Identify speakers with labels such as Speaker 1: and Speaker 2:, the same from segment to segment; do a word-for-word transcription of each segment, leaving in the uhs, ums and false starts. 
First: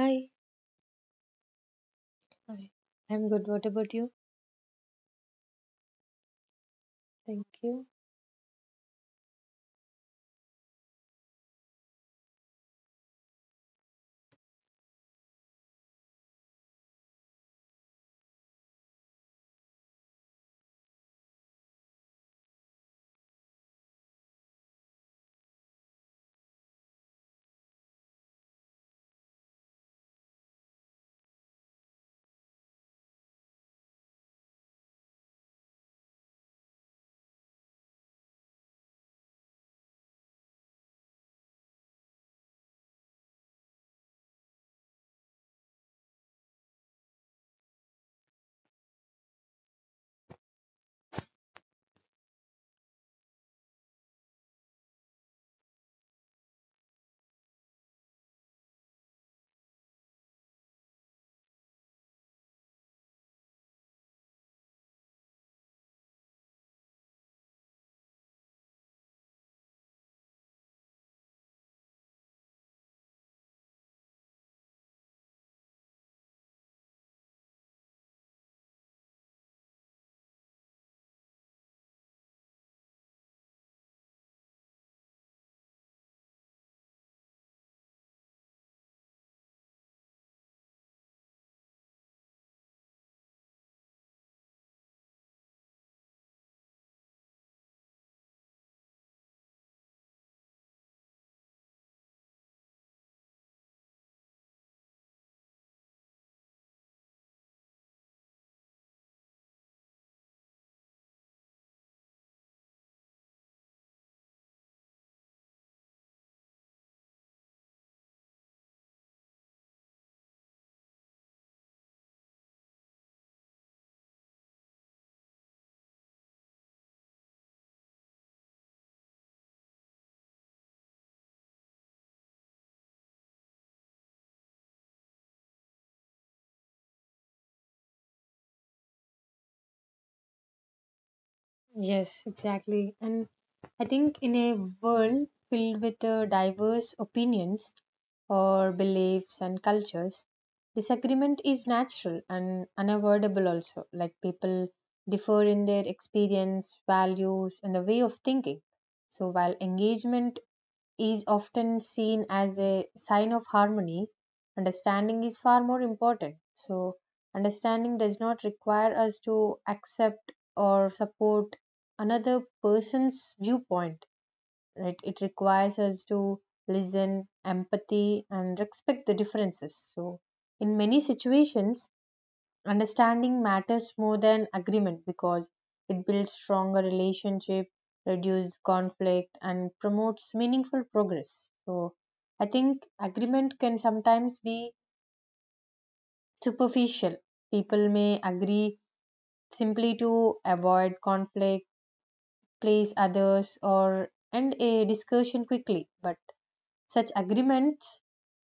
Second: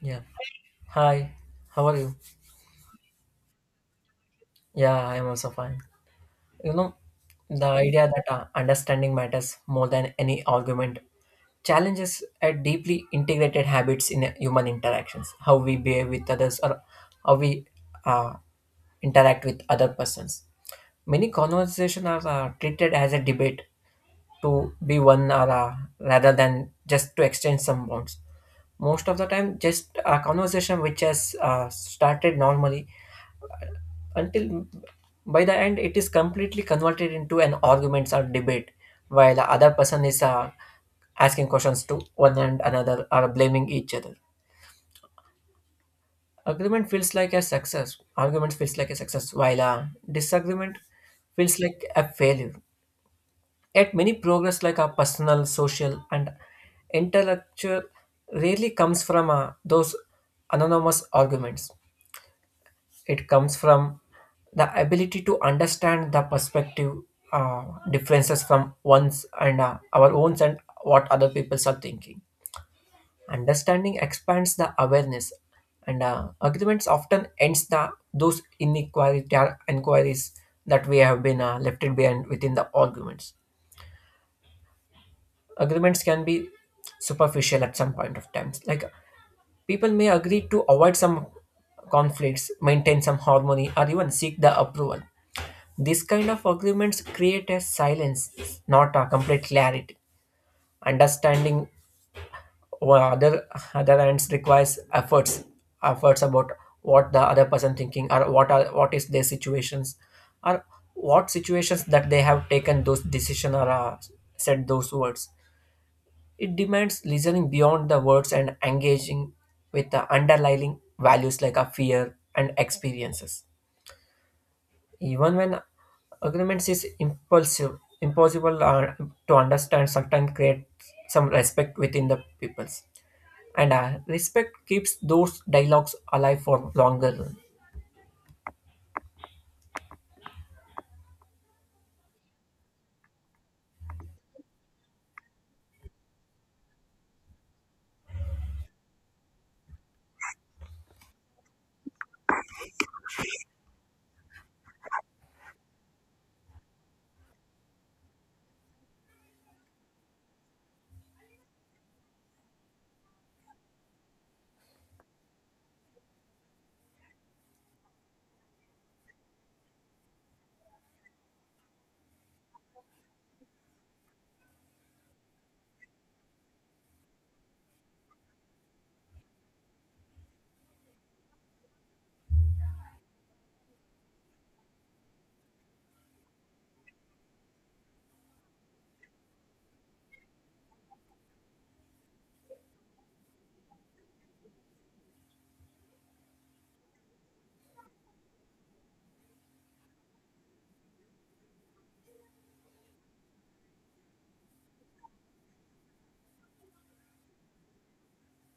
Speaker 1: Yeah. Hi, how are you?
Speaker 2: Hi. I'm good. What about you?
Speaker 1: Yeah, I am also fine. You know,
Speaker 2: Thank
Speaker 1: the
Speaker 2: you.
Speaker 1: idea that uh, understanding matters more than any argument challenges a deeply integrated habits in uh, human interactions, how we behave with others or how we uh, interact with other persons. Many conversations are uh, treated as a debate to be one or uh, rather than just to exchange some bonds most of the time just a conversation which has uh, started normally until by the end it is completely converted into an arguments or debate while the other person is uh, asking questions to one and another or blaming each other agreement feels like a success argument feels like a success while a disagreement feels like a failure yet many progress like a personal social and intellectual rarely comes from uh, those anonymous arguments. It comes from the ability to understand the perspective uh, differences from one's and uh, our own and what other people are thinking. Understanding expands the awareness, and uh, arguments often ends the those inequality or inquiries that we have been uh, left it behind within the arguments. Agreements can be superficial at some point of times. Like people may agree to avoid some conflicts, maintain some harmony, or even seek the approval. This kind of agreements create a silence, not a complete clarity. Understanding what other other hands requires efforts, efforts about what the other person thinking or what are what is their situations, or what situations that they have taken those decision or uh, said those words. It demands listening beyond the words and engaging with the underlying values like a fear and experiences. Even when agreements is impulsive, impossible uh, to understand, sometimes create some respect within the peoples. And uh, respect keeps those dialogues alive for longer run.
Speaker 2: Yes, exactly. And I think in a world filled with uh, diverse opinions or beliefs and cultures, disagreement is natural and unavoidable also. Like people differ in their experience, values, and the way of thinking. So while engagement is often seen as a sign of harmony, understanding is far more important. So, understanding does not require us to accept or support another person's viewpoint, right? It requires us to listen, empathy, and respect the differences. So, in many situations, understanding matters more than agreement because it builds stronger relationship, reduces conflict, and promotes meaningful progress. So I think agreement can sometimes be superficial. People may agree simply to avoid conflict, please others, or end a discussion quickly. But such agreements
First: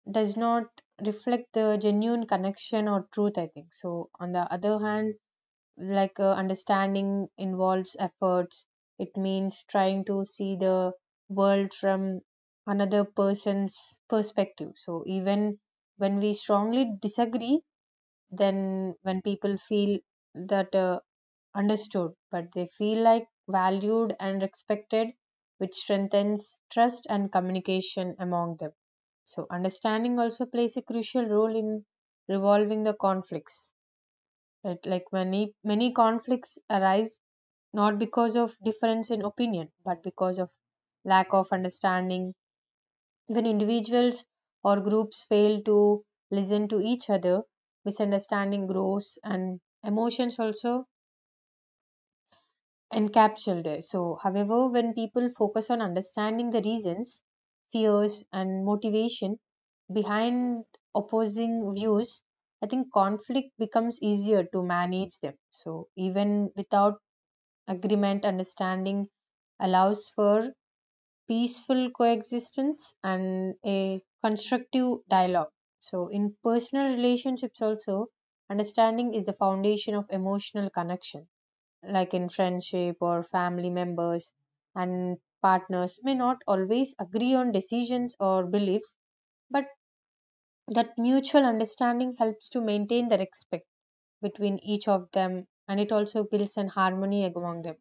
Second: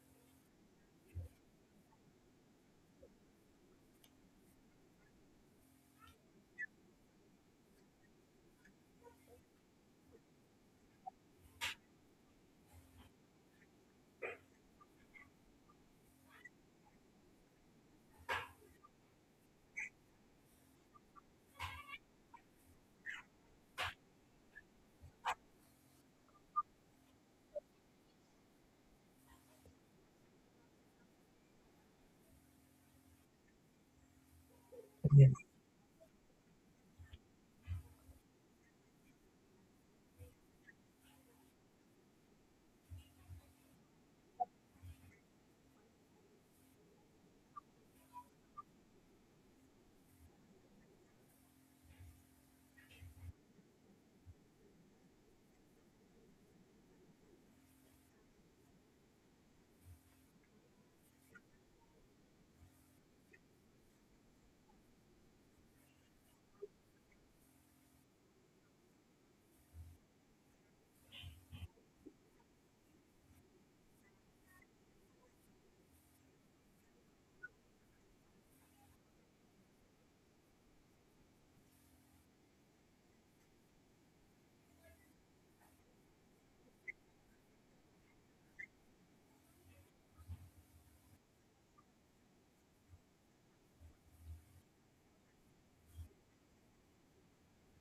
Speaker 2: does not reflect the genuine connection or truth. I think so. On the other hand, like uh, understanding involves efforts, it means trying to see the world from another person's perspective, so even when we strongly disagree, then when people feel that uh, understood, but they feel like valued and respected, which strengthens trust and communication among them. So understanding also plays a crucial role in resolving the conflicts, right? Like
Speaker 1: Yeah,
Speaker 2: many many conflicts arise not because of difference in opinion, but because of lack of understanding. When individuals or groups fail to listen to each other, misunderstanding grows and emotions also encapsulated there. So, however, when people focus on understanding the reasons, fears, and motivation behind opposing views, I think conflict becomes easier to manage them. So, even without agreement, understanding allows for peaceful coexistence and a constructive dialogue. So, in personal relationships, also, understanding is the foundation of emotional connection, like in friendship or family members and partners may not always agree on decisions or beliefs, but that mutual understanding helps to maintain the respect between each of them, and it also builds an harmony among them.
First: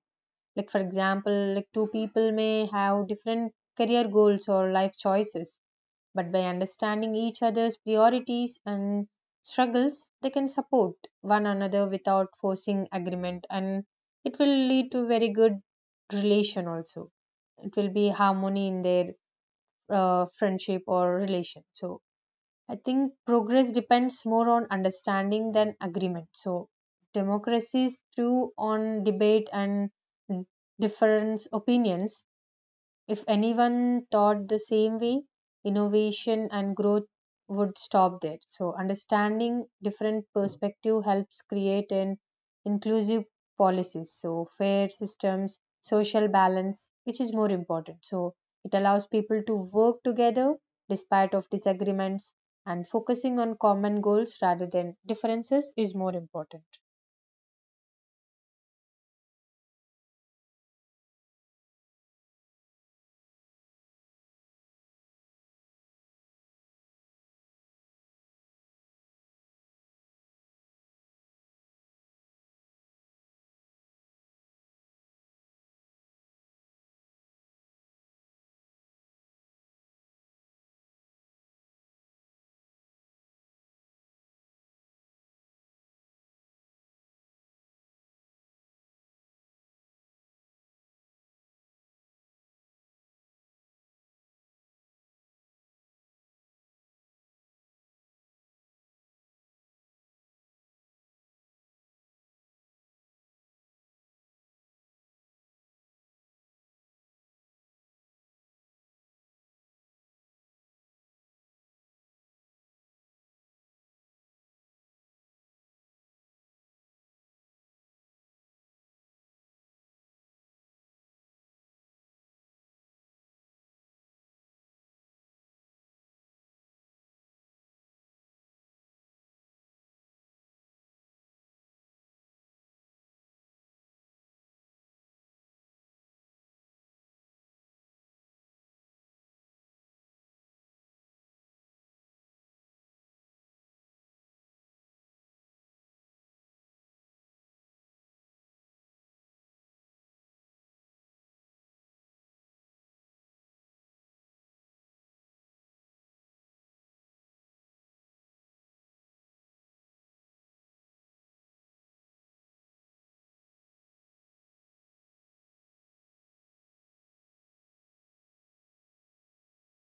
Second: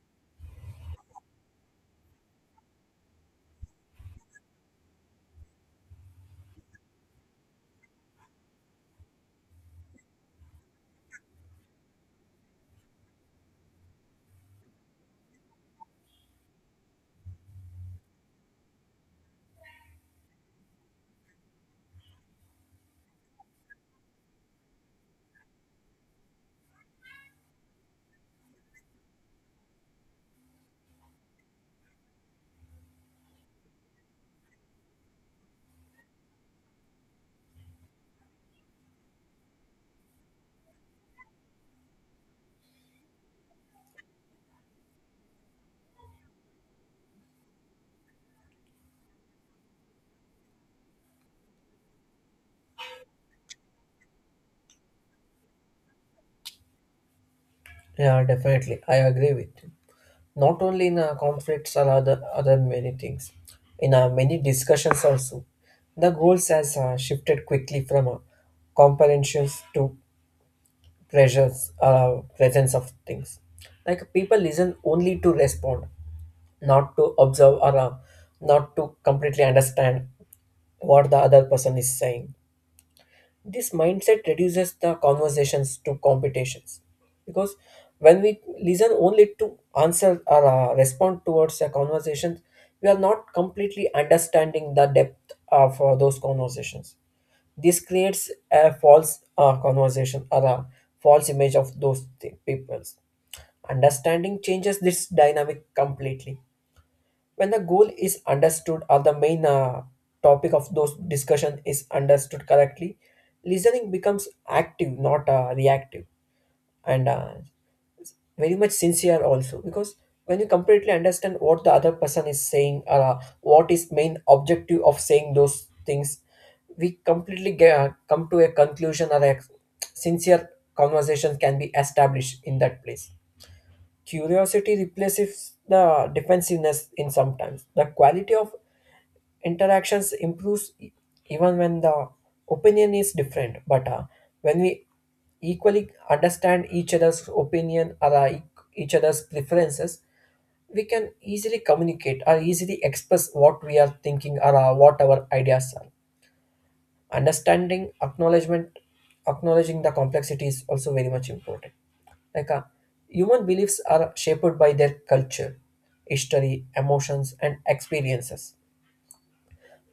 Speaker 2: Like, for example, like two people may have different career goals or life choices, but by understanding each other's priorities and struggles, they can support one another without forcing agreement, and it will lead to very good relation also. It will be harmony in their uh, friendship or relation. So, I think progress depends more on understanding than agreement. So democracies through on debate and different opinions, if anyone thought the same way, innovation and growth would stop there. So, understanding different perspective helps create an inclusive policies. So, fair systems, social balance, which is more important. So, it allows people to work together despite of disagreements, and focusing on common goals rather than differences is more important.
Speaker 1: yeah, definitely. I agree with you. Not only in uh, conflicts or other, other many things, in uh, many discussions also, the goals has uh, shifted quickly from uh, comprehensions to pressures uh, presence of things like people listen only to respond not to observe or uh, not to completely understand what the other person is saying this mindset reduces the conversations to competitions because when we listen only to answer or uh, respond towards a conversation we are not completely understanding the depth of uh, those conversations this creates a false uh, conversation or a false image of those th- peoples. Understanding changes this dynamic completely. When the goal is understood or the main uh, topic of those discussion is understood correctly, listening becomes active, not uh, reactive. And uh, very much sincere also because when you completely understand what the other person is saying or uh, what is main objective of saying those things we completely get, uh, come to a conclusion or a sincere conversation can be established in that place curiosity replaces the defensiveness in sometimes the quality of interactions improves e- even when the opinion is different but uh, when we equally understand each other's opinion or uh, e- each other's preferences we can easily communicate or easily express what we are thinking or uh, what our ideas are understanding acknowledgement acknowledging the complexity is also very much important like uh, human beliefs are shaped by their culture history emotions and experiences.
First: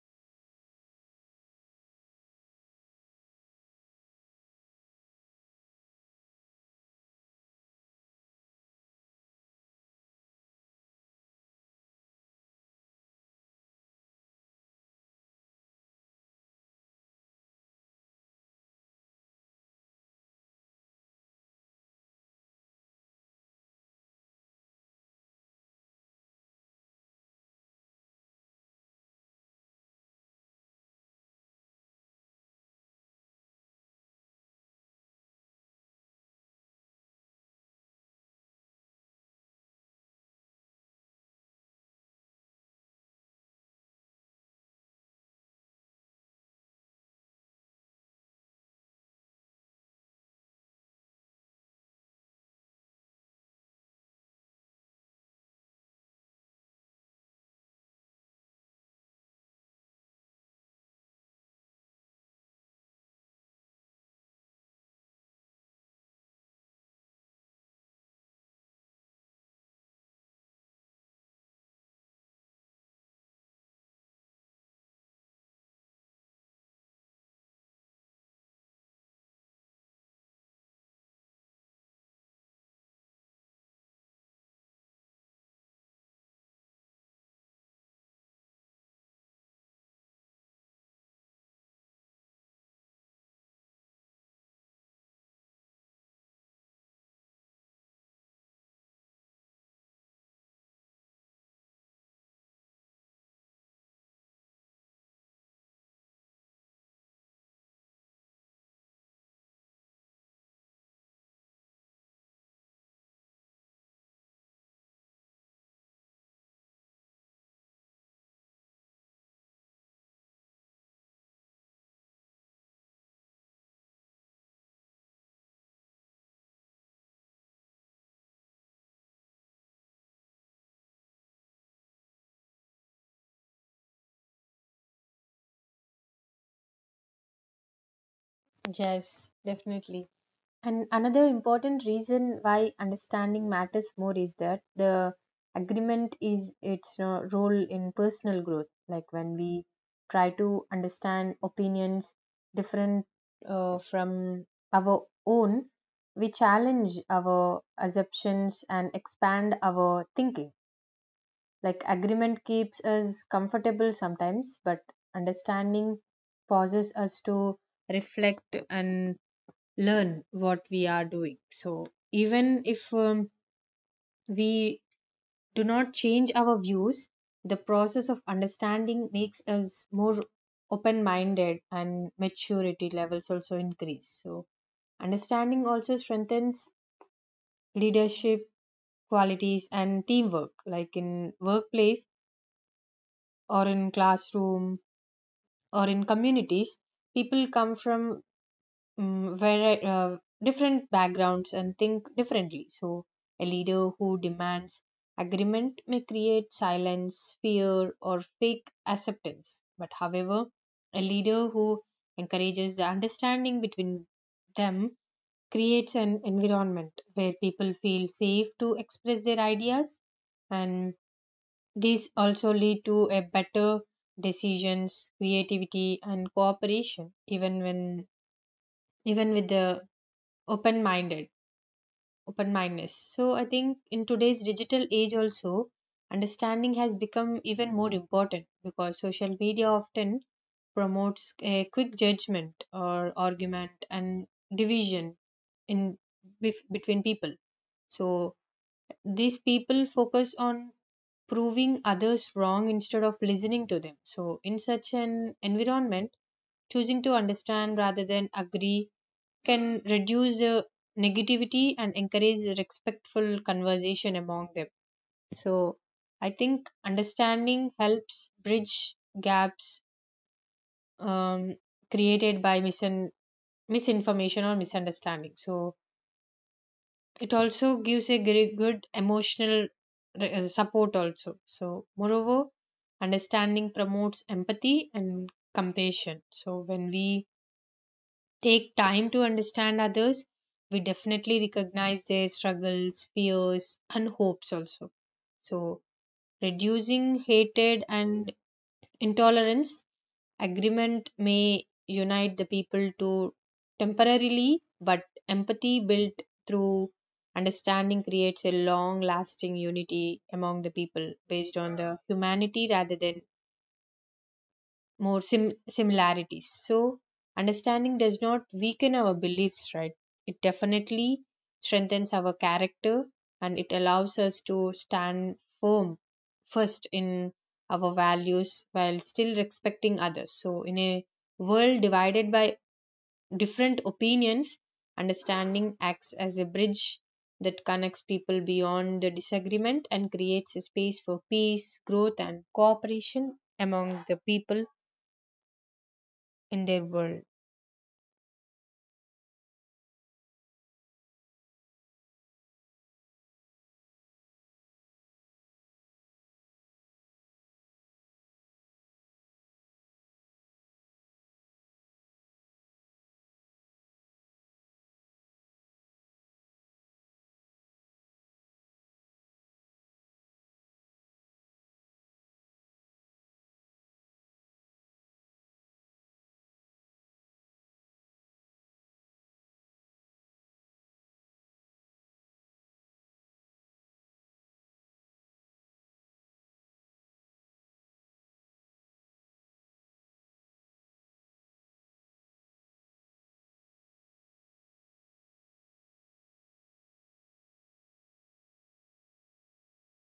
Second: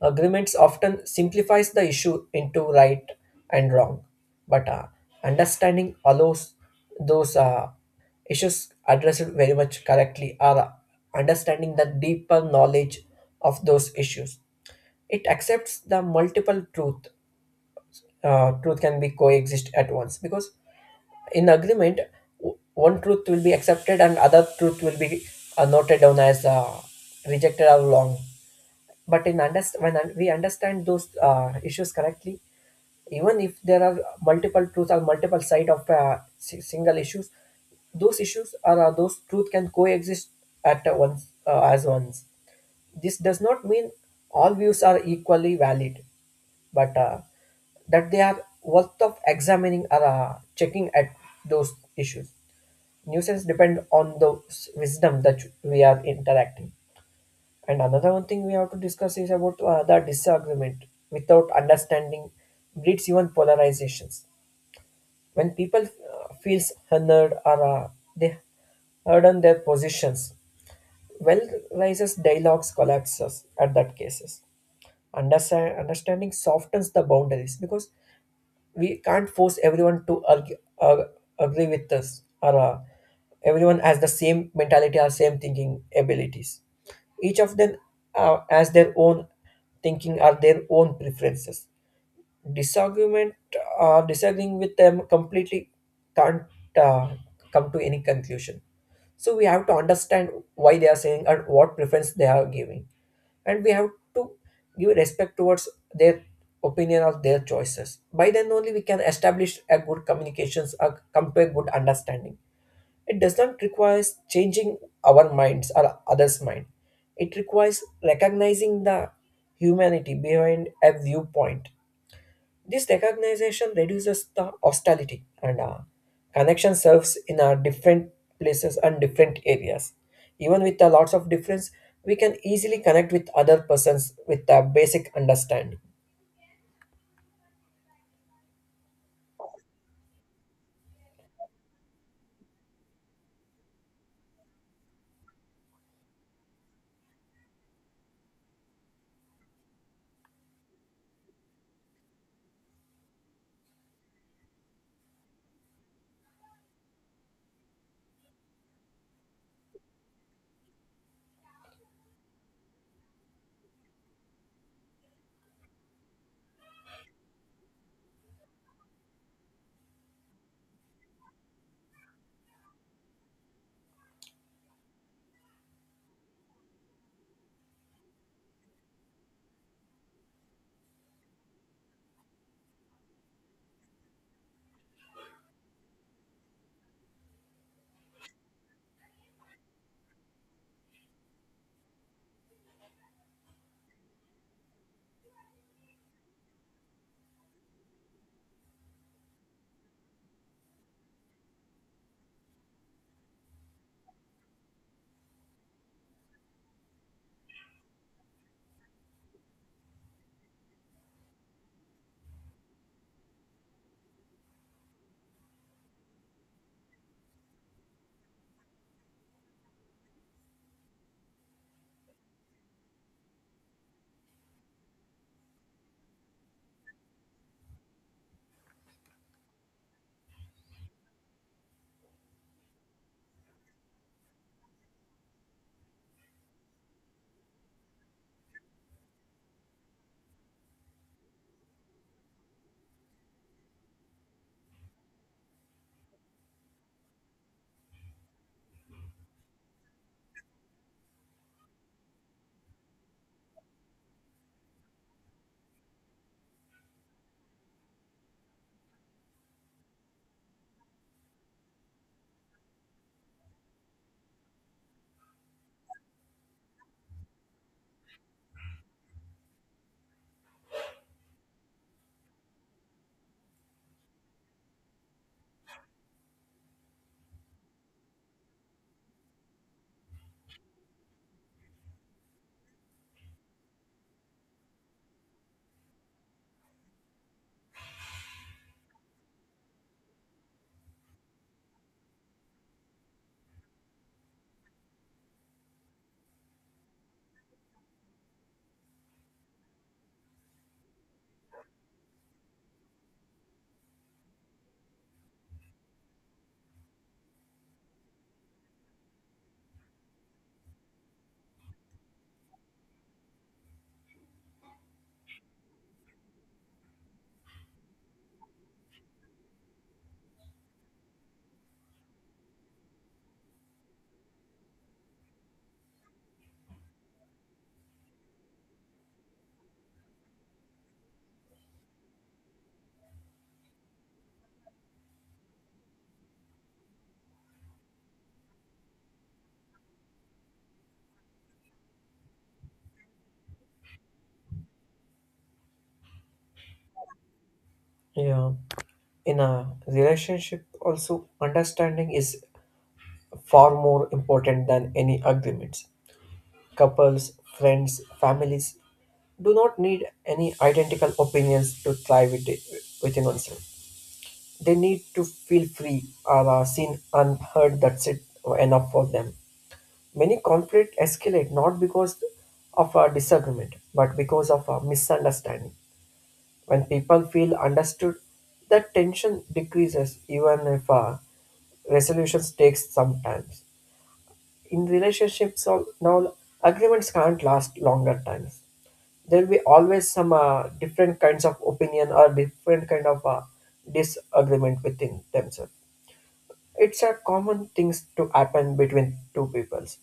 Speaker 1: Agreements often simplifies the issue into right and wrong, but uh, understanding allows those uh, issues addressed very much correctly or understanding the deeper knowledge of those issues. It accepts the multiple truth. Uh, truth can be coexist at once because in agreement w- one truth will be accepted and other truth will be uh, noted down as uh, rejected or wrong but in underst- when un- we understand those uh, issues correctly even if there are multiple truths or multiple side of uh, si- single issues those issues are uh, those truth can coexist at uh, once uh, as ones this does not mean all views are equally valid but uh, that they are worth of examining or uh, checking at those issues nuisance depend on the s- wisdom that we are interacting and another one thing we have to discuss is about uh, the disagreement without understanding breeds even polarizations. When people uh, feels honored or uh, they heard on their positions, well rises dialogues collapses at that cases. Understand, understanding softens the boundaries because we can't force everyone to argue, uh, agree with us or uh, everyone has the same mentality or same thinking abilities each of them uh, has their own thinking or their own preferences disagreement uh, disagreeing with them completely can't uh, come to any conclusion so we have to understand why they are saying and what preference they are giving and we have to give respect towards their opinion or their choices by then only we can establish a good communications or come to a good understanding it does not require changing our minds or others mind it requires recognizing the humanity behind a viewpoint this recognition reduces the hostility and uh, connection serves in our different places and different areas. Even with the lots of difference, we can easily connect with other persons with a basic understanding.
Speaker 2: Yes, definitely. And another important reason why understanding matters more is that the agreement is its uh, role in personal growth. Like when we try to understand opinions different uh, from our own, we challenge our assumptions and expand our thinking. Like agreement keeps us comfortable sometimes, but understanding forces us to reflect and learn what we are doing. So, even if um, we do not change our views, the process of understanding makes us more open minded and maturity levels also increase. So, understanding also strengthens leadership qualities and teamwork, like in workplace or in classroom or in communities. People come from mm, very uh, different backgrounds and think differently. So, a leader who demands agreement may create silence, fear, or fake acceptance. But, however, a leader who encourages the understanding between them creates an environment where people feel safe to express their ideas, and these also lead to a better decisions, creativity, and cooperation, even when even with the open-minded open-mindedness. So I think in today's digital age also understanding has become even more important because social media often promotes a quick judgment or argument and division in bef- between people. So these people focus on proving others wrong instead of listening to them, so in such an environment choosing to understand rather than agree can reduce the negativity and encourage respectful conversation among them. So, I think understanding helps bridge gaps um, created by misin- misinformation or misunderstanding. So, it also gives a very good emotional re- uh, support, also. So, moreover, understanding promotes empathy and compassion. So, when we take time to understand others, we definitely recognize their struggles, fears, and hopes also. So, reducing hatred and intolerance, agreement may unite the people to temporarily, but empathy built through understanding creates a long lasting unity among the people based on the humanity rather than more sim- similarities. So, understanding does not weaken our beliefs, right? It definitely strengthens our character, and it allows us to stand firm first in our values while still respecting others. So, in a world divided by different opinions, understanding acts as a bridge that connects people beyond the disagreement and creates a space for peace, growth, and cooperation among the people in their world.
Speaker 1: Yeah, in a relationship also understanding is far more important than any agreements. Couples, friends, families do not need any identical opinions to thrive with within oneself. They need to feel free, or uh, seen unheard. That's it enough for them. Many conflict escalate not because of a disagreement, but because of a misunderstanding. When people feel understood, the tension decreases, even if uh, resolutions takes some time. In relationships, al- now agreements can't last longer times. There will be always some uh, different kinds of opinion or different kind of uh, disagreement within themselves. It's a common things to happen between two peoples,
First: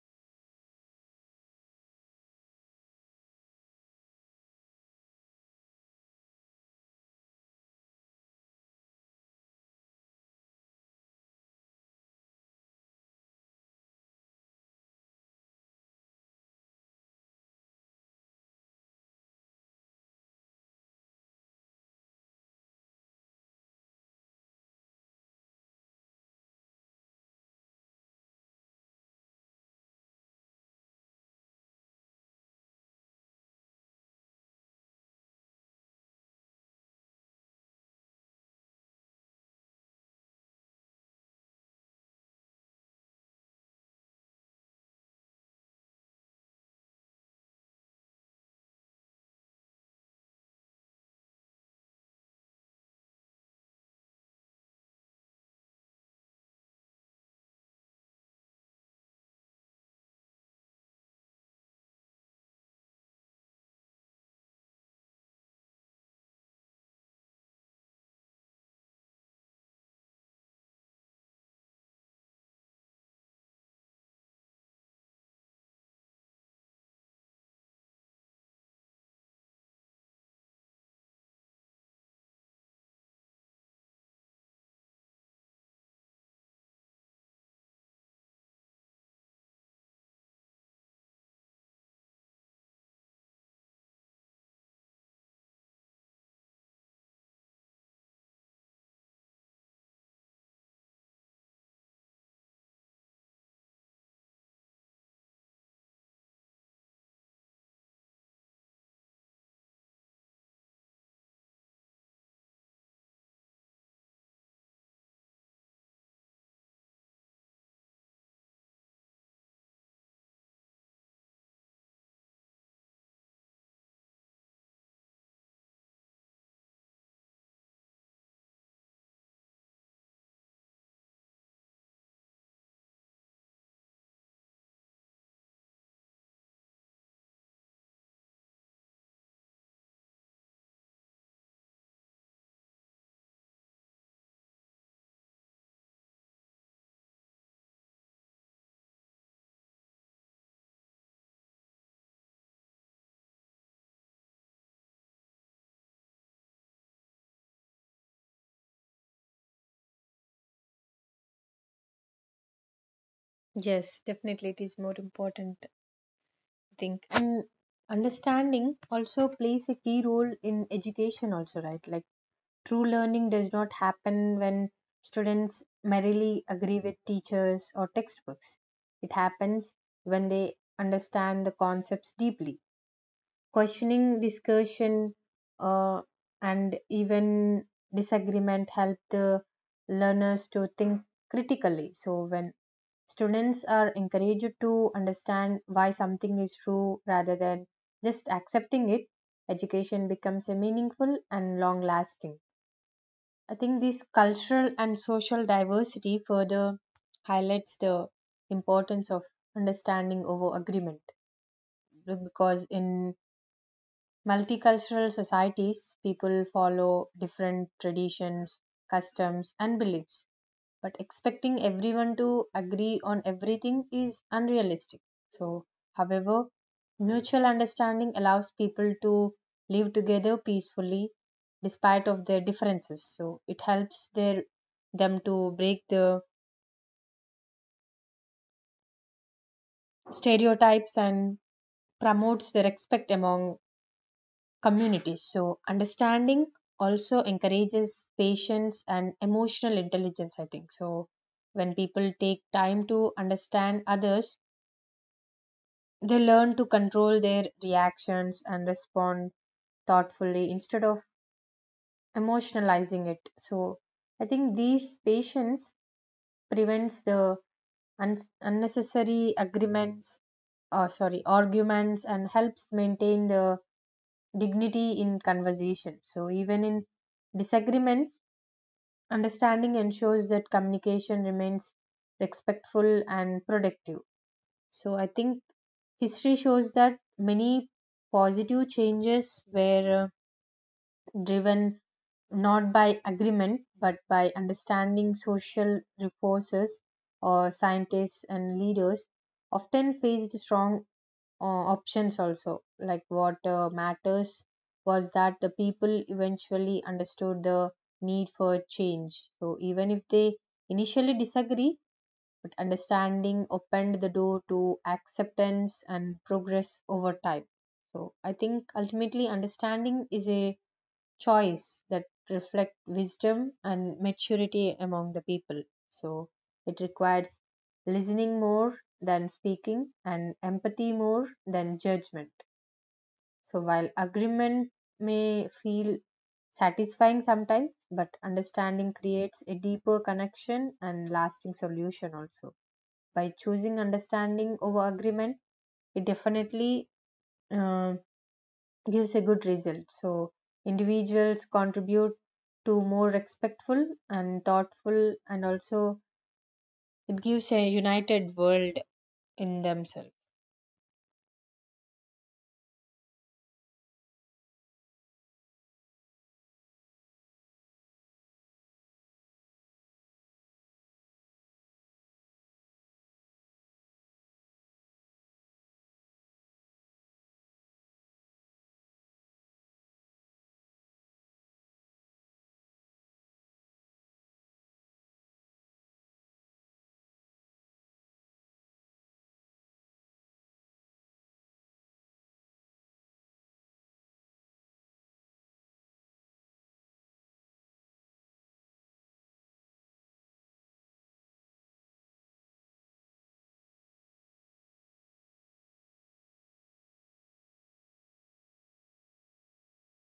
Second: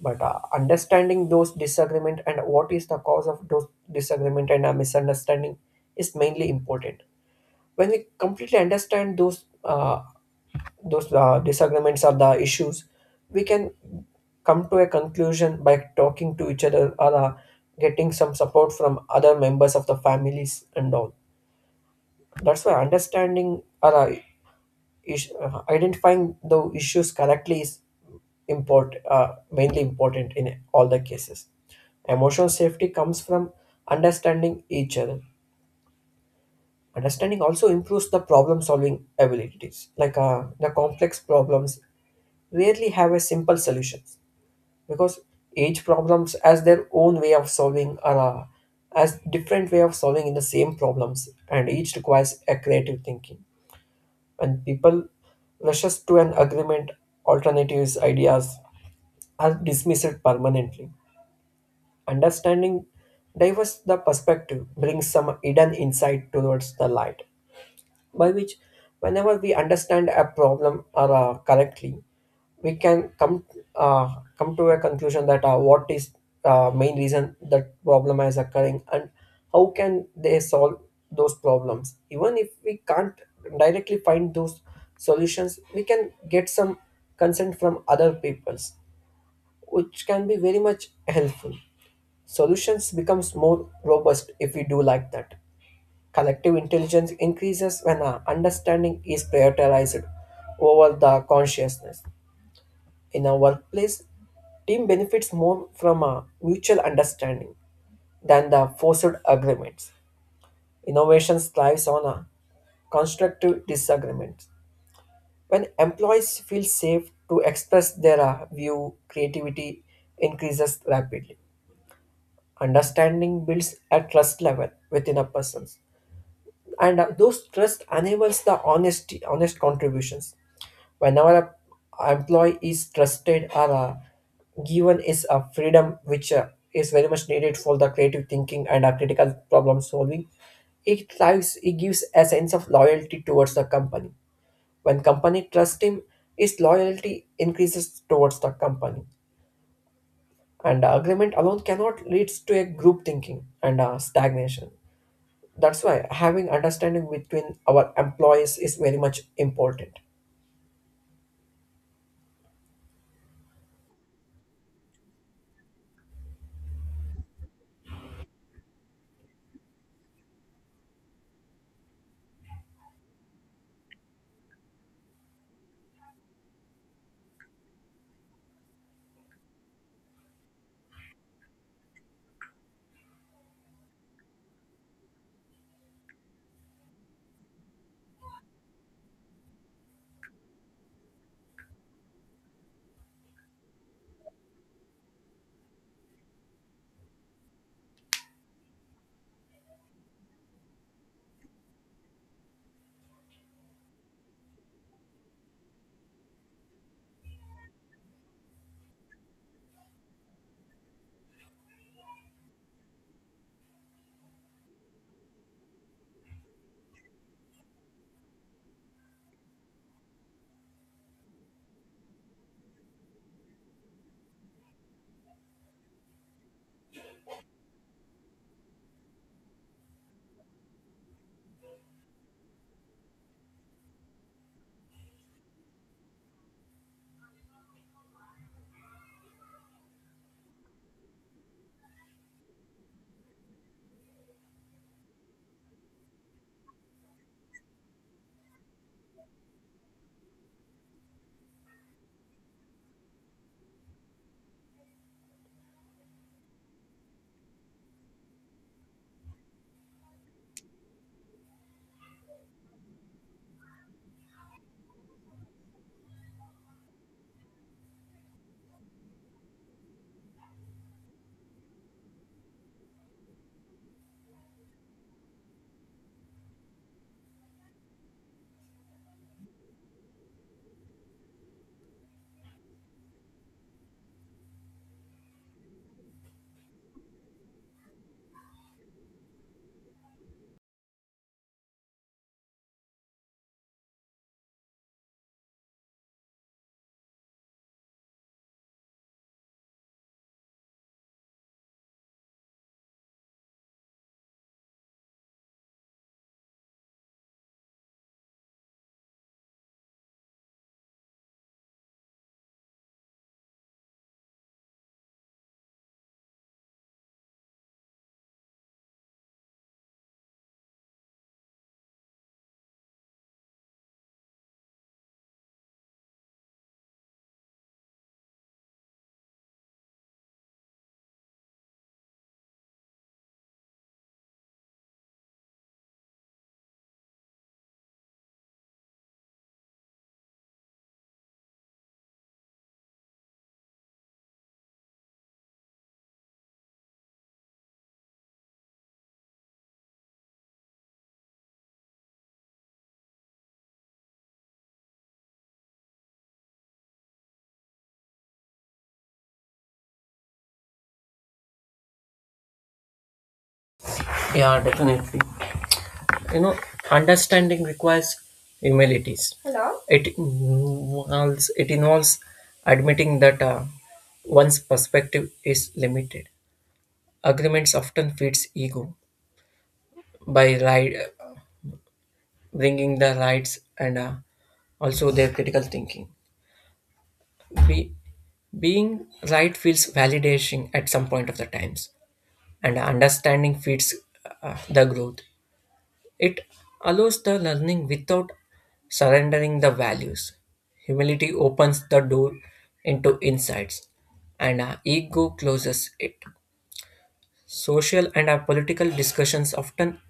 Speaker 1: but uh, understanding those disagreement and what is the cause of those disagreement and a misunderstanding is mainly important. When we completely understand those uh, those uh, disagreements or the issues, we can come to a conclusion by talking to each other or uh, getting some support from other members of the families and all. That's why understanding or uh, is- uh, identifying the issues correctly is import uh, mainly important in all the cases emotional safety comes from understanding each other understanding also improves the problem solving abilities like uh, the complex problems rarely have a simple solutions because each problems has their own way of solving or uh, as different way of solving in the same problems and each requires a creative thinking when people rushes to an agreement, alternatives, ideas are dismissed permanently. Understanding diverse the perspective brings some hidden insight towards the light by which whenever we understand a problem or uh, correctly we can come uh, come to a conclusion that uh, what is uh, main reason that problem is occurring and how can they solve those problems even if we can't directly find those solutions we can get some consent from other peoples which can be very much helpful solutions becomes more robust if we do like that. Collective intelligence increases when our understanding is prioritized over the consciousness. In a workplace, team benefits more from a mutual understanding than the forced agreements. Innovation thrives on a constructive disagreement. When employees feel safe to express their uh, view, creativity increases rapidly. Understanding builds a trust level within a person, and uh, those trust enables the honesty honest contributions whenever a employee is trusted or uh, given is a freedom which uh, is very much needed for the creative thinking and uh, critical problem solving it thrives it gives a sense of loyalty towards the company when company trust him his loyalty increases towards the company and uh, agreement alone cannot leads to a group thinking and uh, stagnation that's why having understanding between our employees is very much important.
Speaker 2: Yes, definitely it is more important, I think. And understanding also plays a key role in education also, right? Like true learning does not happen when students merely agree with teachers or textbooks. It happens when they understand the concepts deeply. Questioning, discussion, uh, and even disagreement help the learners to think critically. So when students are encouraged to understand why something is true rather than just accepting it. Education becomes a meaningful and long lasting. I think this cultural and social diversity further highlights the importance of understanding over agreement because in multicultural societies people follow different traditions, customs and beliefs, but expecting everyone to agree on everything is unrealistic. So, however, mutual understanding allows people to live together peacefully despite of their differences. So, it helps their them to break the stereotypes and promotes the respect among communities. So, understanding also encourages patience and emotional intelligence, I think. So, when people take time to understand others, they learn to control their reactions and respond thoughtfully instead of emotionalizing it. So I think these patience prevents the un- unnecessary agreements, uh, sorry, arguments, and helps maintain the dignity in conversation. So even in disagreements, understanding ensures that communication remains respectful and productive. So I think history shows that many positive changes were uh, driven not by agreement but by understanding social forces or scientists and leaders often faced strong uh, options also, like what uh, matters was that the people eventually understood the need for change, so even if they initially disagree, understanding opened the door to acceptance and progress over time. So I think ultimately understanding is a choice that reflects wisdom and maturity among the people. So it requires listening more than speaking, and empathy more than judgment. So while agreement may feel satisfying sometimes, but understanding creates a deeper connection and lasting solution also. By choosing understanding over agreement, it definitely uh, gives a good result, so individuals contribute to more respectful and thoughtful, and also it gives a united world in themselves.
Speaker 1: Yeah, definitely. You know, understanding requires humilities. Hello. It involves it involves admitting that uh, one's perspective is limited. Agreements often feeds ego by right, bringing the rights and uh, also their critical thinking. Be, being right feels validation at some point of the times. And understanding feeds uh, the growth. It allows the learning without surrendering the values. Humility opens the door into insights, and uh, ego closes it. Social and uh, political discussions often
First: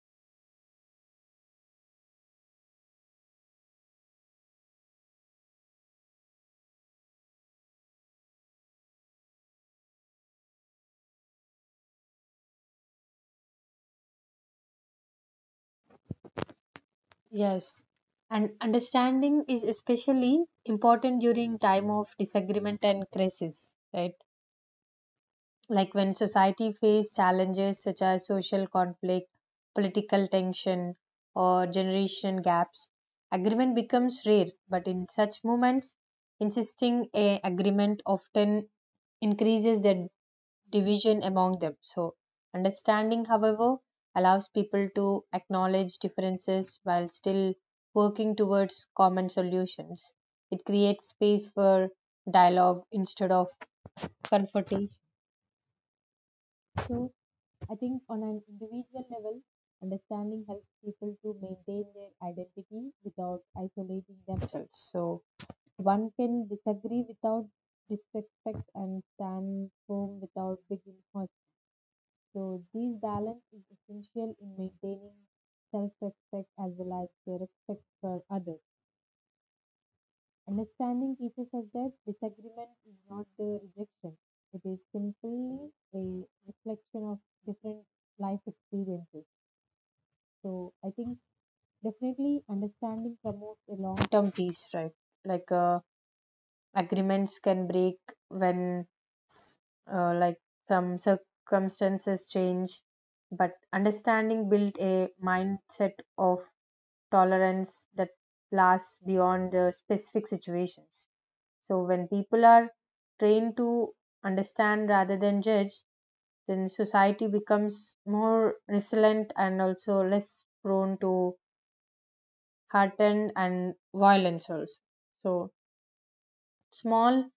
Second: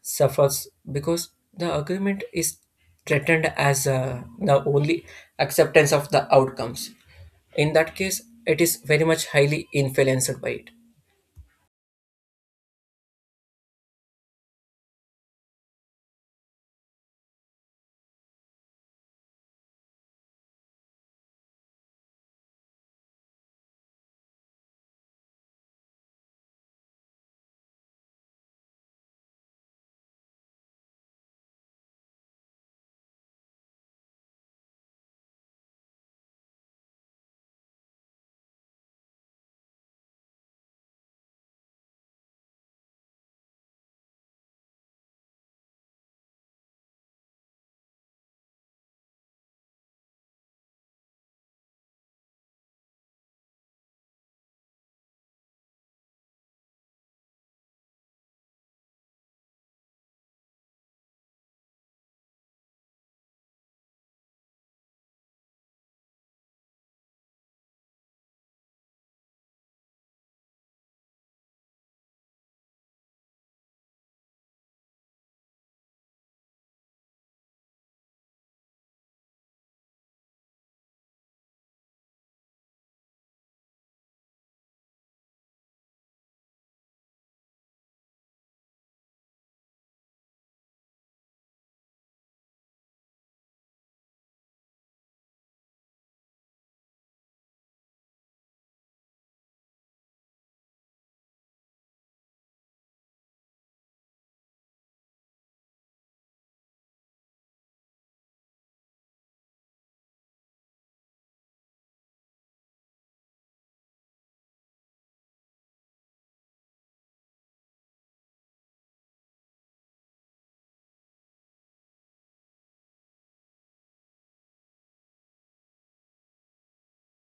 Speaker 1: suffers because the agreement is threatened as uh, the only acceptance of the outcomes. In that case, it is very much highly influenced by it.
Speaker 2: Yes, and understanding is especially important during time of disagreement and crisis, right? Like when society face challenges such as social conflict, political tension, or generation gaps, agreement becomes rare, but in such moments insisting a agreement often increases the division among them. So understanding, however, allows people to acknowledge differences while still working towards common solutions. It creates space for dialogue instead of confrontation. I think on an individual level, understanding helps people to maintain their identity without isolating themselves. So one can disagree without disrespect and stand firm without being hurt. So this balance is essential in maintaining self-respect as well as the respect for others. Understanding teaches us that disagreement is not the rejection. It is simply a reflection of different life experiences. So I think definitely understanding promotes a long term peace, right? Like uh, agreements can break when s- uh, like some circumstances change, but understanding built a mindset of tolerance that lasts beyond the specific situations. So when people are trained to understand rather than judge, then society becomes more resilient and also less prone to heartened and violence also. So small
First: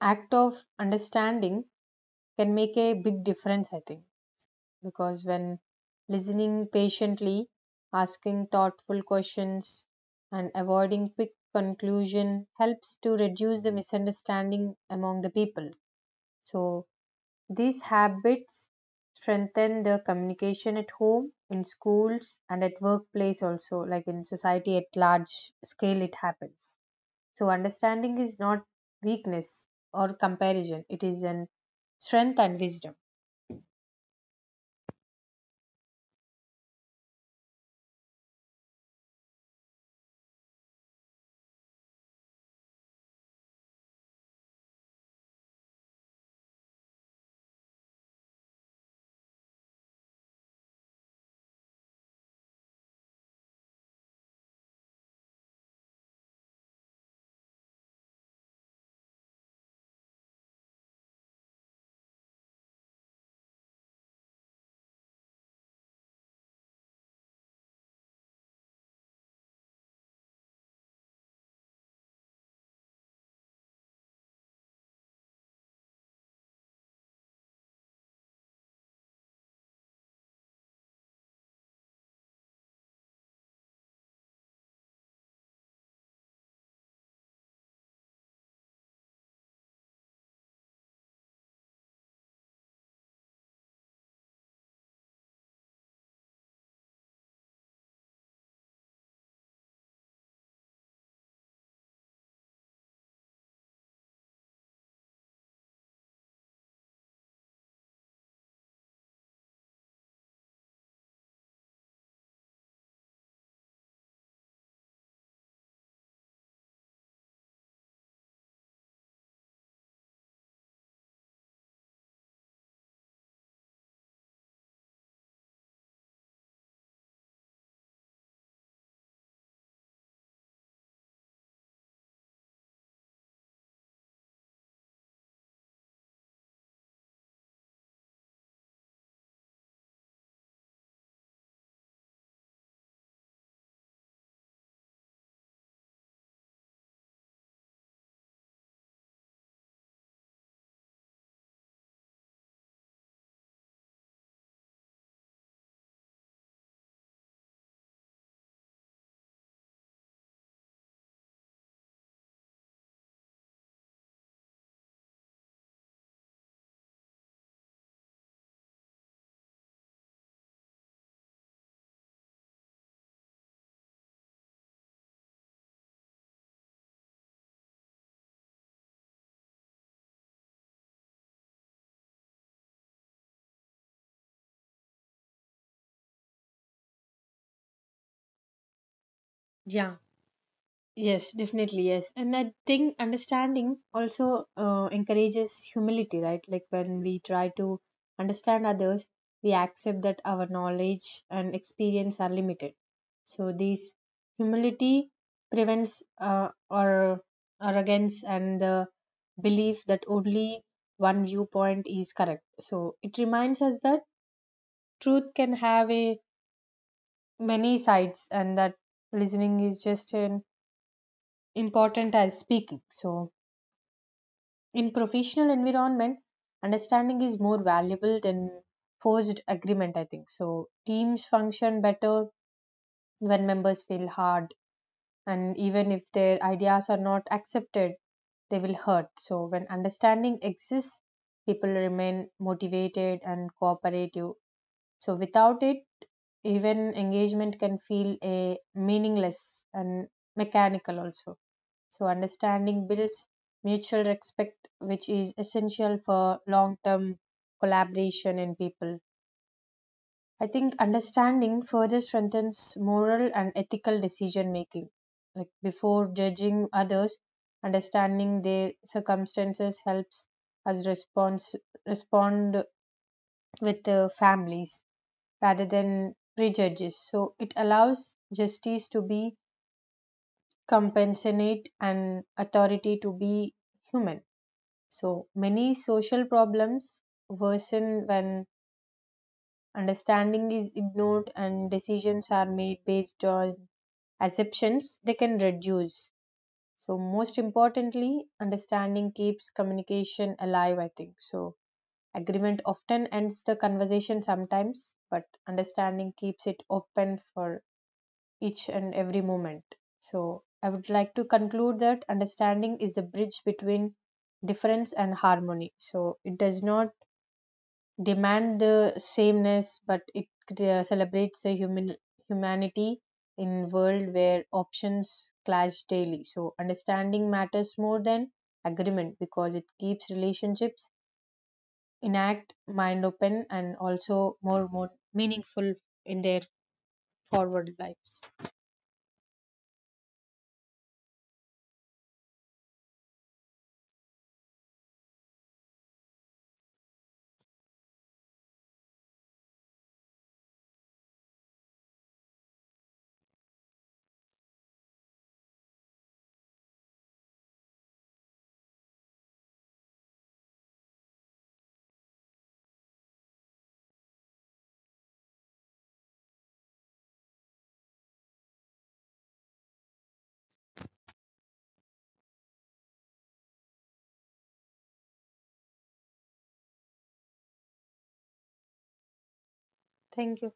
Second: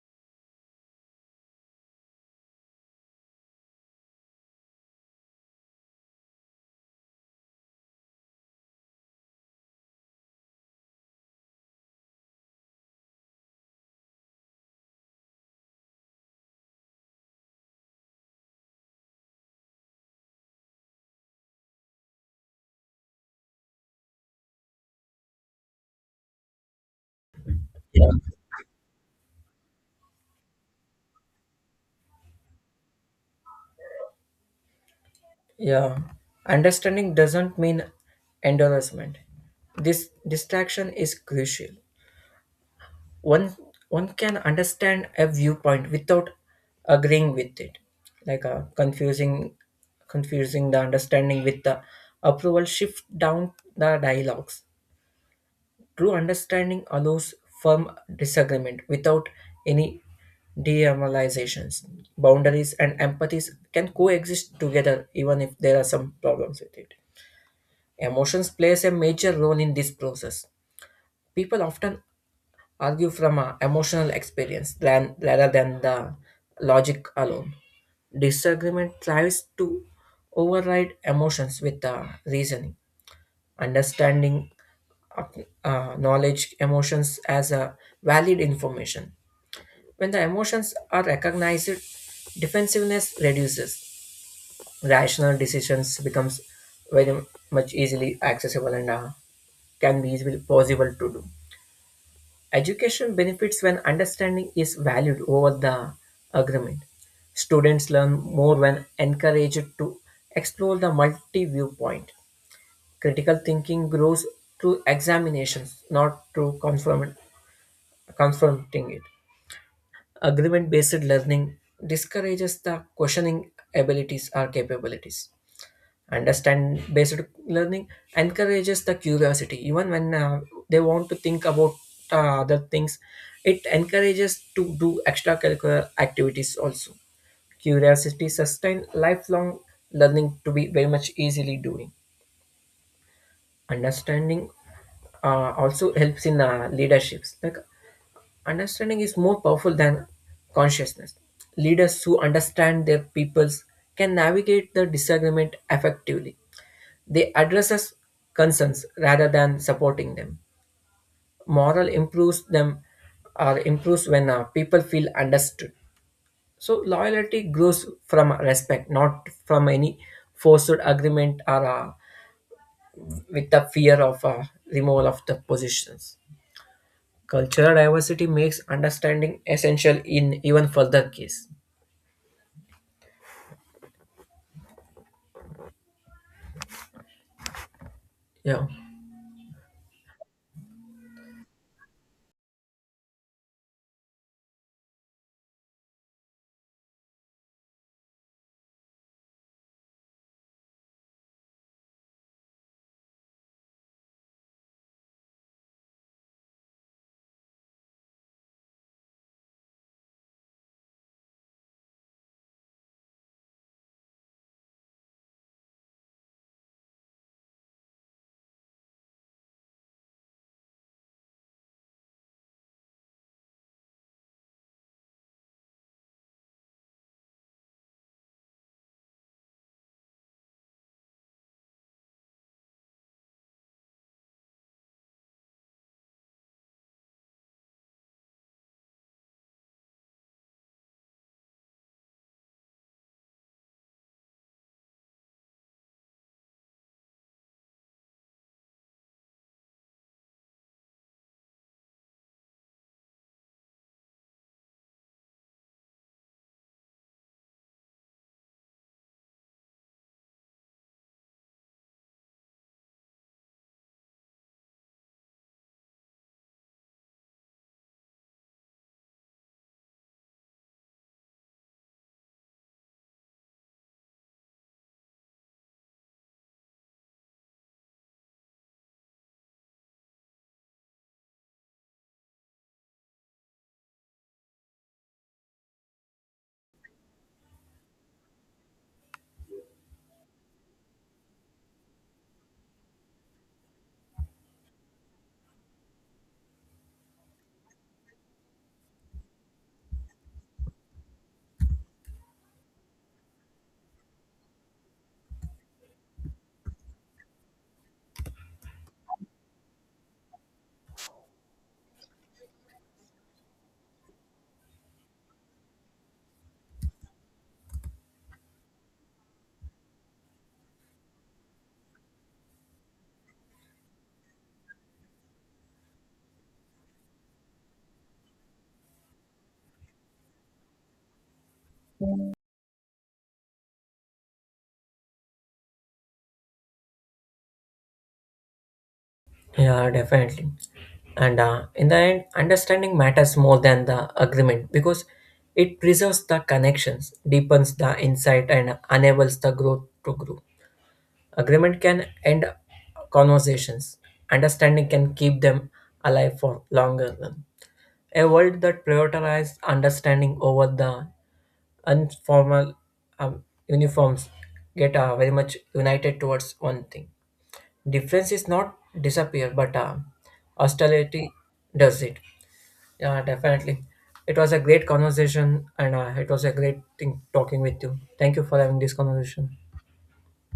Speaker 2: act of understanding can make a big difference, I think, because when listening patiently, asking thoughtful questions, and avoiding quick conclusion helps to reduce the misunderstanding among the people. So these habits strengthen the communication at home, in schools, and at workplace also, like in society at large scale, it happens. So, understanding is not weakness or comparison, it is an strength and wisdom.
Speaker 1: Yeah, understanding doesn't mean endorsement. This distraction is crucial. One one can understand a viewpoint without agreeing with it, like uh, confusing confusing the understanding with the approval. Shift down the dialogues. True understanding allows firm disagreement without any demoralizations. Boundaries and empathies can coexist together, even if there are some problems with it. Emotions plays a major role in this process. People often argue from a emotional experience than, rather than the logic alone. Disagreement tries to override emotions with the reasoning. Understanding uh, uh, knowledge emotions as a valid information. When the emotions are recognized, defensiveness reduces rational decisions becomes very much easily accessible and uh, can be easily possible to do. Education benefits when understanding is valued over the agreement. Students learn more when encouraged to explore the multi viewpoint. Critical thinking grows through examinations, not through confirm- confronting it. Agreement based learning discourages the questioning abilities or capabilities. Understand based learning encourages the curiosity even when uh, they want to think about uh, other things it encourages to do extracurricular activities also curiosity sustain lifelong learning to be very much easily doing understanding uh, also helps in uh, leaderships like understanding is more powerful than consciousness leaders who understand their peoples can navigate the disagreement effectively they addresses concerns rather than supporting them. Moral improves them or improves when uh, people feel understood. So loyalty grows from respect, not from any forced agreement or uh, with the fear of uh, removal of the positions. Cultural diversity makes understanding essential in even further case. Yeah.
Speaker 2: Yeah, yes, definitely, yes. And I think understanding also uh, encourages humility, right? Like when we try to understand others, we accept that our knowledge and experience are limited. So this humility prevents uh, our arrogance and the belief that only one viewpoint is correct. So it reminds us that truth can have a many sides and that listening is just an important as speaking. So in professional environment understanding is more valuable than forced agreement, I think. So teams function better when members feel hard, and even if their ideas are not accepted they will hurt. So when understanding exists, people remain motivated and cooperative. So without it, even engagement can feel a meaningless and mechanical also. So understanding builds mutual respect, which is essential for long term collaboration in people. I think understanding further strengthens moral and ethical decision making, like before judging others, understanding their circumstances helps us response respond with uh, families rather than prejudice. So it allows justice to be compassionate and authority to be human. So many social problems worsen when understanding is ignored and decisions are made based on assumptions they can reduce. So most importantly, understanding keeps communication alive, I think. So agreement often ends the conversation sometimes, but understanding keeps it open for each and every moment. So, I would like to conclude that understanding is a bridge between difference and harmony. So, it does not demand the sameness, but it uh, celebrates the human humanity in a world where options clash daily. So, understanding matters more than agreement because it keeps relationships intact, mind open, and also more more meaningful in their forward lives.
Speaker 1: Yeah, definitely. And uh, in the end, understanding matters more than the agreement because it preserves the connections, deepens the insight, and enables the growth to grow. Agreement can end conversations. Understanding can keep them alive for longer run. A world that prioritizes understanding over the informal um, uniforms get uh, very much united towards one thing. Difference is not disappear, but uh, austerity does it. Yeah, definitely. It was a great conversation, and uh, it was a great thing talking with you. Thank you for having this conversation.
Speaker 2: Thank you.